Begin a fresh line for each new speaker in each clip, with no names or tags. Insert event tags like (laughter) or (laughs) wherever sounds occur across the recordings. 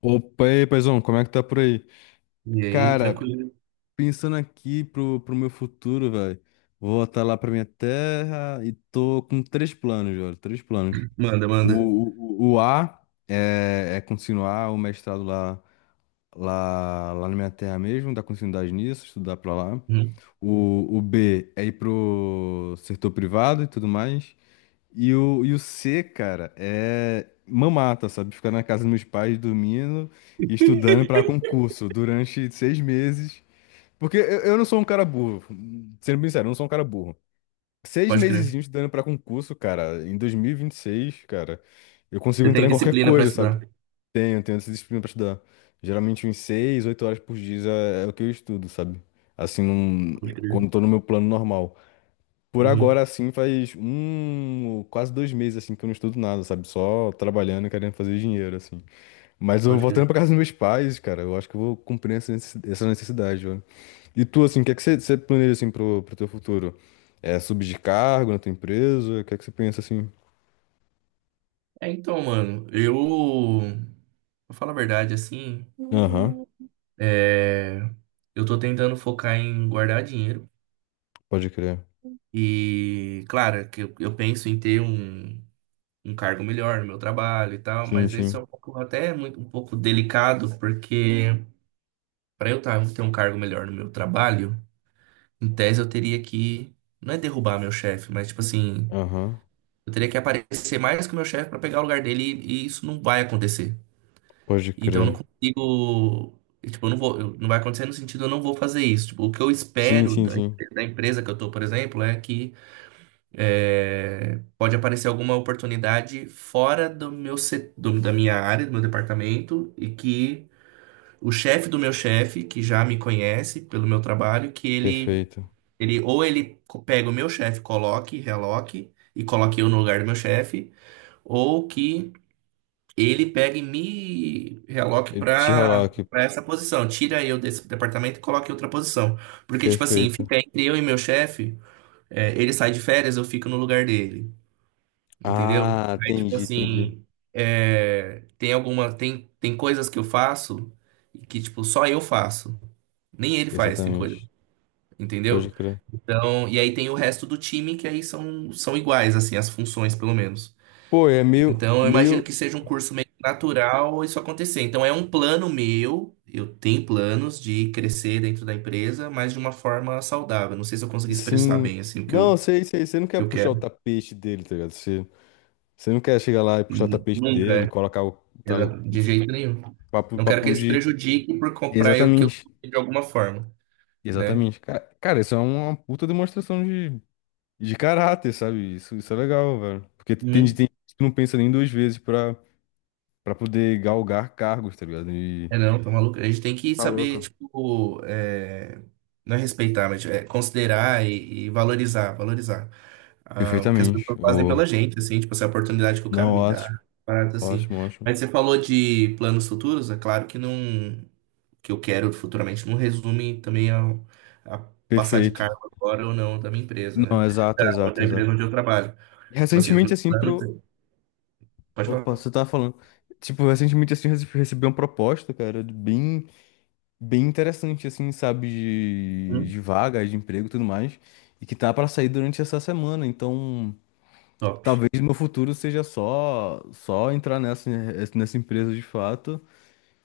Opa, e aí, paizão, como é que tá por aí?
E aí,
Cara,
tranquilo.
pensando aqui pro meu futuro, velho, vou voltar lá pra minha terra e tô com três planos, velho, três planos.
Manda,
O,
manda.
o A é continuar o mestrado lá na minha terra mesmo, dar continuidade nisso, estudar pra lá.
Uhum.
O B é ir pro setor privado e tudo mais. E o C, cara, é mamata, sabe? Ficar na casa dos meus pais dormindo e estudando pra
(laughs)
concurso durante 6 meses. Porque eu não sou um cara burro, sendo bem sincero, eu não sou um cara burro. Seis
Pode
meses
crer.
estudando pra concurso, cara, em 2026, cara, eu consigo
Você
entrar
tem
em qualquer
disciplina pra
coisa, sabe?
estudar.
Tenho essa disciplina pra estudar. Geralmente uns 6, 8 horas por dia é o que eu estudo, sabe? Assim,
Pode crer.
quando tô no meu plano normal. Por
Uhum.
agora, assim, faz quase 2 meses, assim, que eu não estudo nada, sabe? Só trabalhando e querendo fazer dinheiro, assim. Mas eu
Pode
voltando
crer.
pra casa dos meus pais, cara, eu acho que eu vou cumprir essa necessidade, velho. E tu, assim, o que é que você planeja, assim, pro teu futuro? É subir de cargo na tua empresa? O que é que você pensa, assim?
É, então, mano, eu. Pra falar a verdade, assim.
Aham,
É, eu tô tentando focar em guardar dinheiro.
pode crer.
E, claro, que eu penso em ter um, um cargo melhor no meu trabalho e tal,
Sim,
mas isso é
sim.
um pouco, até muito, um pouco delicado, porque ter um cargo melhor no meu trabalho. Em tese, eu teria que. Não é derrubar meu chefe, mas tipo assim.
Aham,
Eu teria que aparecer mais que o meu chefe pra pegar o lugar dele e isso não vai acontecer.
pode
Então eu não
crer.
consigo. Tipo, eu não vou, eu- não vai acontecer no sentido eu não vou fazer isso. Tipo, o que eu
Sim,
espero
sim, sim.
da empresa que eu tô, por exemplo, é que é, pode aparecer alguma oportunidade fora do meu, da minha área, do meu departamento, e que o chefe do meu chefe, que já me conhece pelo meu trabalho, que ele
Perfeito.
Ele, ou ele co- pega o meu chefe, coloque, reloque e coloque eu no lugar do meu chefe, ou que ele pegue e me reloque
Eu te ralar
para
aqui,
para essa posição. Tira eu desse departamento e coloque em outra posição. Porque, tipo assim,
perfeito.
fica entre eu e meu chefe, é, ele sai de férias, eu fico no lugar dele. Entendeu?
Ah,
Aí, tipo
entendi, entendi.
assim, é, tem coisas que eu faço que, tipo, só eu faço. Nem ele faz, tem coisa
Exatamente. Pode
entendeu?
crer.
Então, e aí tem o resto do time que aí são, são iguais, assim, as funções, pelo menos.
Pô, é meio,
Então, eu imagino
meio,
que seja um curso meio natural isso acontecer. Então, é um plano meu, eu tenho planos de crescer dentro da empresa, mas de uma forma saudável. Não sei se eu consegui expressar
sim.
bem, assim, o que
Não, sei, sei, você não quer
eu
puxar o
quero.
tapete dele, tá ligado? Você, você não quer chegar lá e puxar o tapete
Nunca,
dele,
é.
colocar o tá,
Exato, de jeito nenhum.
papo,
Não quero que
papo
eles
de.
prejudiquem por comprar eu que eu
Exatamente,
de alguma forma, né?
exatamente. Cara, isso é uma puta demonstração de, caráter, sabe? Isso é legal, velho. Porque tem,
Hum.
tem gente que não pensa nem duas vezes pra poder galgar cargos, tá ligado? E.
É, não, tá maluco. A gente tem que
Tá
saber,
louco.
tipo, é, não é respeitar, mas tipo, é considerar e valorizar ah, o que as
Perfeitamente.
pessoas fazem pela
Ô,
gente, assim, tipo, essa oportunidade que o
não,
cara me dá,
ótimo,
parada assim.
ótimo, ótimo.
Mas você falou de planos futuros, é claro que não, que eu quero futuramente não resume também a, passar de
Perfeito.
cargo agora ou não da minha empresa, né?
Não,
Da,
exato, exato,
da
exato.
empresa onde eu trabalho. Tipo assim, os
Recentemente,
meus
assim,
planos, pode
Opa,
falar.
você tava falando. Tipo, recentemente, assim, recebi uma proposta, cara, de bem, bem interessante, assim, sabe, de,
Hum,
vaga, de emprego e tudo mais, e que tá pra sair durante essa semana. Então,
top,
talvez no meu futuro seja só entrar nessa, empresa de fato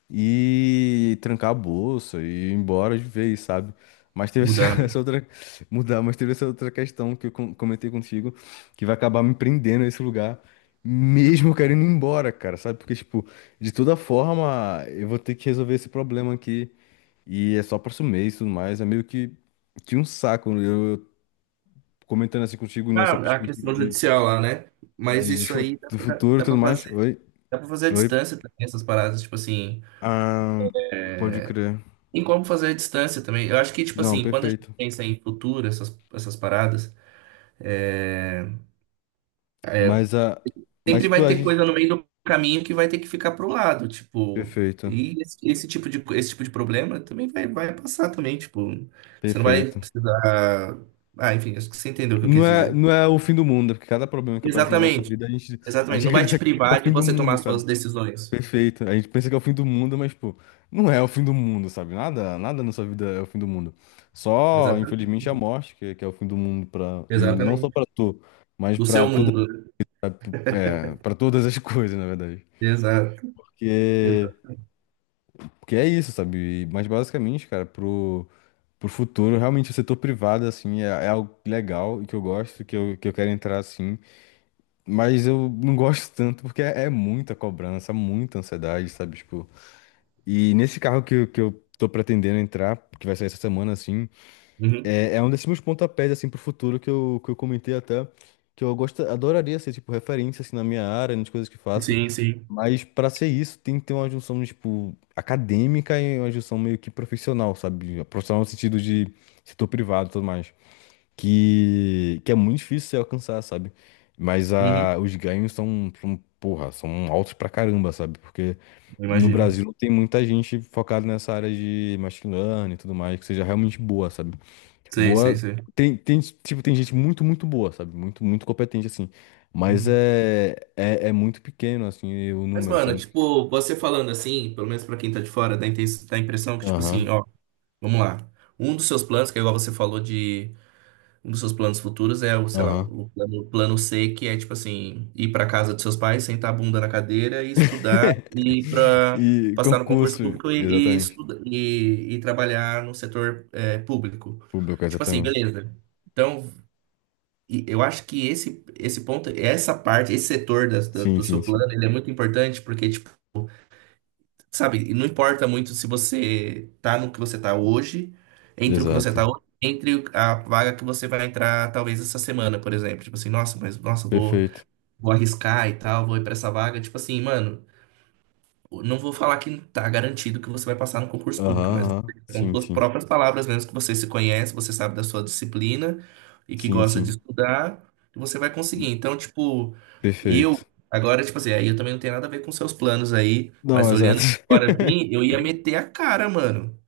e trancar a bolsa e ir embora de vez, sabe? Mas teve essa,
mudar,
(laughs)
né?
essa outra. Mudar, mas teve essa outra questão que eu comentei contigo, que vai acabar me prendendo a esse lugar, mesmo eu querendo ir embora, cara, sabe? Porque, tipo, de toda forma, eu vou ter que resolver esse problema aqui. E é só próximo mês e tudo mais. É meio que um saco, né? Eu comentando assim contigo nessa
Ah, a
perspectiva
questão judicial lá, né? Mas isso aí
do futuro e tudo mais. Oi,
dá pra fazer à
oi.
distância também, essas paradas, tipo assim.
Ah, pode crer.
Tem como fazer à distância também. Eu acho que, tipo
Não,
assim, quando a gente
perfeito.
pensa em futuro, essas paradas, é, é,
Mas a. Mas,
sempre
tipo,
vai
a
ter
gente.
coisa no meio do caminho que vai ter que ficar pro lado, tipo.
Perfeito.
E esse tipo de problema também vai, vai passar também, tipo. Você não vai
Perfeito.
precisar. Ah, enfim, acho que você entendeu o que eu
Não
quis
é,
dizer.
não é o fim do mundo, porque cada problema que aparece na nossa
Exatamente,
vida, a gente, a
exatamente.
gente (laughs)
Não vai te
acredita que é o
privar de
fim do
você
mundo,
tomar
sabe?
suas decisões.
Perfeito. A gente pensa que é o fim do mundo, mas, pô, não é o fim do mundo, sabe? Nada, nada na sua vida é o fim do mundo. Só,
Exatamente.
infelizmente, a morte, que é o fim do mundo pra, e não só
Exatamente.
pra tu, mas
Do
pra
seu
toda,
mundo.
pra- pra todas as (laughs) coisas, na verdade.
Exato.
Porque
Exato.
Porque é isso, sabe? E. Mas basicamente, cara, pro futuro, realmente o setor privado, assim, é algo legal e que eu gosto, que eu quero entrar, assim. Mas eu não gosto tanto porque é muita cobrança, muita ansiedade, sabe? Tipo, e nesse carro que, que eu tô pretendendo entrar, que vai sair essa semana, assim,
Uhum.
é um desses meus pontapés, assim, pro futuro que eu, comentei até, que eu gosto, adoraria ser, tipo, referência, assim, na minha área, nas coisas que faço.
Sim, sim.
Mas para ser isso, tem que ter uma junção, tipo, acadêmica e uma junção meio que profissional, sabe? Profissional no sentido de setor privado e tudo mais. Que é muito difícil você alcançar, sabe? Mas
Uhum.
a, os ganhos são, porra, são altos pra caramba, sabe? Porque
Eu
no
imagino.
Brasil não tem muita gente focada nessa área de machine learning e tudo mais, que seja realmente boa, sabe?
Sei, sei,
Boa.
sei.
Tem, tipo, tem gente muito, muito boa, sabe? Muito, muito competente, assim. Mas
Uhum.
é muito pequeno, assim, o
Mas,
número,
mano,
sabe?
tipo, você falando assim, pelo menos pra quem tá de fora, dá, dá a impressão que, tipo assim,
Aham,
ó, vamos lá. Um dos seus planos, que é igual você falou de Um dos seus planos futuros é o, sei lá,
aham.
o plano C, que é tipo assim, ir para casa dos seus pais, sentar a bunda na cadeira e estudar e
(laughs)
para
E
passar no concurso
concurso,
público e, e,
exatamente.
estuda- e, e trabalhar no setor é, público.
Público,
Tipo assim,
exatamente.
beleza. Então, eu acho que esse ponto, essa parte, esse setor
Sim,
do
sim,
seu
sim.
plano, ele é muito importante porque, tipo, sabe, e não importa muito se você tá no que você tá hoje, entre o que você
Exato.
tá hoje, entre a vaga que você vai entrar talvez essa semana, por exemplo. Tipo assim, nossa, mas nossa, vou,
Perfeito.
vou arriscar e tal, vou ir pra essa vaga. Tipo assim, mano. Não vou falar que tá garantido que você vai passar no concurso público,
Aham,
mas
aham.
com
Sim,
suas
sim.
próprias palavras mesmo, que você se conhece, você sabe da sua disciplina e que
Sim,
gosta de
sim.
estudar, você vai conseguir. Então, tipo, eu,
Perfeito.
agora, tipo assim, aí eu também não tenho nada a ver com seus planos aí,
Não,
mas
exato.
olhando
(laughs)
agora assim, eu ia meter a cara, mano.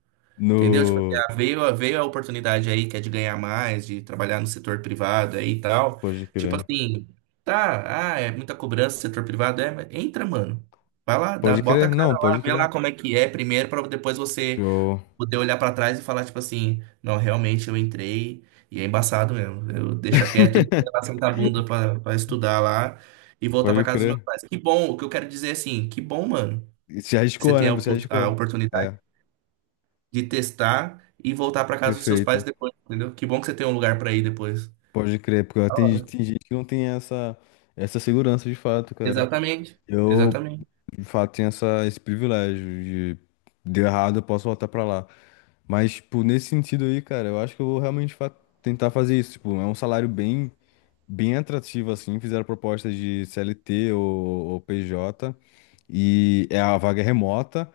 Entendeu? Tipo, assim,
No.
ah, veio, veio a oportunidade aí que é de ganhar mais, de trabalhar no setor privado aí e tal.
Pode
Tipo
crer.
assim, tá, ah, é muita cobrança, setor privado é, mas entra, mano. Vai lá, dá,
Pode
bota
crer?
a cara
Não,
lá,
pode
vê
crer.
lá como é que é primeiro, pra depois você
Show.
poder olhar pra trás e falar, tipo assim, não, realmente eu entrei e é embaçado mesmo. Eu deixa quieto, deixa lá
(laughs)
sentar a bunda pra estudar lá e voltar pra
Pode
casa dos meus
crer.
pais. Que bom, o que eu quero dizer é assim, que bom, mano,
E você
que você
arriscou,
tem
né? Você
a
arriscou.
oportunidade
É,
de testar e voltar para casa dos seus pais
perfeito.
depois, entendeu? Que bom que você tem um lugar para ir depois.
Pode crer, porque
Da
tem,
hora.
tem gente que não tem essa segurança de fato, cara.
Exatamente,
Eu,
exatamente.
de fato tem esse privilégio de deu errado, eu posso voltar pra lá. Mas, tipo, nesse sentido aí, cara, eu acho que eu vou realmente tentar fazer isso. Tipo, é um salário bem, bem atrativo, assim. Fizeram propostas de CLT ou PJ, e é a vaga é remota,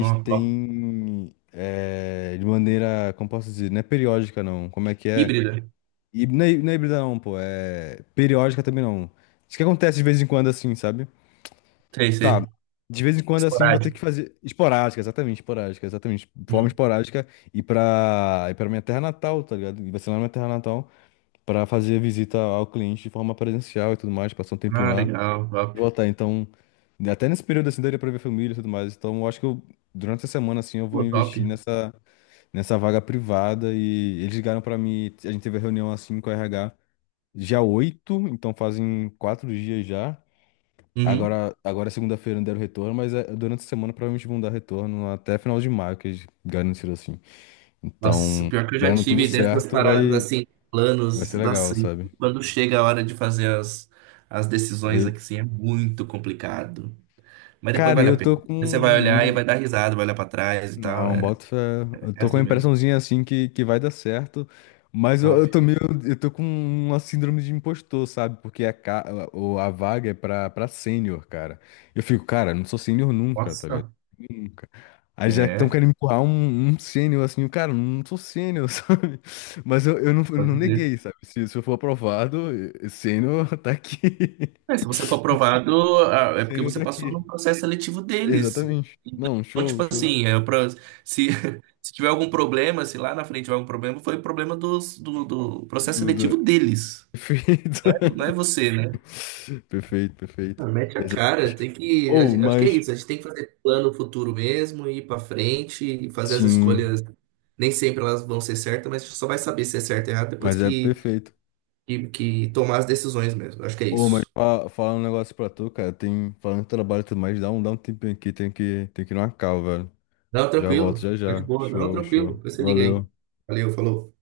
Ó, ó.
tem é, de maneira, como posso dizer, não é periódica, não. Como é que é?
Híbrida,
E não é híbrida, não, pô. É periódica também, não. Isso que acontece de vez em quando, assim, sabe?
sei,
Tá.
sei.
De vez em quando, assim, vou ter
Esporádica.
que fazer. Esporádica, exatamente, esporádica, exatamente. De forma
Uhum.
esporádica e pra minha terra natal, tá ligado? E vai ser lá na minha terra natal pra fazer visita ao cliente de forma presencial e tudo mais, passar um tempinho
Ah,
lá
legal,
e
top.
voltar. Então, até nesse período, assim, daria pra ver família e tudo mais. Então, eu acho que eu, durante a semana, assim, eu vou
Pô, top.
investir nessa, vaga privada e eles ligaram pra mim. A gente teve a reunião, assim, com a RH dia 8, então fazem 4 dias já.
Uhum.
Agora, agora é segunda-feira, não deram retorno, mas é, durante a semana provavelmente vão dar retorno até final de maio, que eles garantiram assim.
Nossa,
Então,
pior que eu já
dando tudo
tive dessas
certo,
paradas
vai,
assim,
vai
planos,
ser legal,
nossa, e
sabe?
quando chega a hora de fazer as, as decisões
Oi.
aqui, assim, é muito complicado. Mas depois
Cara,
vale a
eu
pena.
tô com
Você vai olhar
um,
e vai
um
dar risada, vai olhar pra trás e tal.
Não,
É,
boto fé. Eu
é
tô com a
assim mesmo.
impressãozinha assim que vai dar certo, mas eu,
Top.
eu tô com uma síndrome de impostor, sabe? Porque a vaga é pra sênior, cara. Eu fico, cara, não sou sênior nunca, tá ligado?
Nossa.
Nunca. Aí já estão
É.
querendo empurrar um sênior assim, eu, cara, não sou sênior, (laughs) sabe? Mas eu, não, eu
Pode
não
crer.
neguei, sabe? Se eu for aprovado, eh, sênior tá aqui.
É, se você for
(laughs)
aprovado, ah, é porque
Sênior
você
tá
passou
aqui.
no processo seletivo deles.
Exatamente. Não,
Então,
show,
tipo
show.
assim, é pra, se, (laughs) se tiver algum problema, se lá na frente tiver algum problema, foi problema do processo
Duda.
seletivo deles.
(laughs) Perfeito.
Não é você, né?
Perfeito, perfeito.
Ah, mete a cara,
Exatamente.
tem que.
Ou,
A acho que é
mas.
isso. A gente tem que fazer plano futuro mesmo, ir pra frente e fazer as
Sim,
escolhas. Nem sempre elas vão ser certas, mas a gente só vai saber se é certo ou errado depois
mas é perfeito.
que tomar as decisões mesmo. Acho que é
Ou, mas
isso.
falar um negócio pra tu, cara. Tem, falando de trabalho e tudo mais, dá um tempinho aqui. Tem que ir numa cal velho.
Não,
Já volto,
tranquilo.
já
Fica de
já.
boa. Não,
Show,
tranquilo.
show.
Depois você liga aí.
Valeu.
Valeu, falou.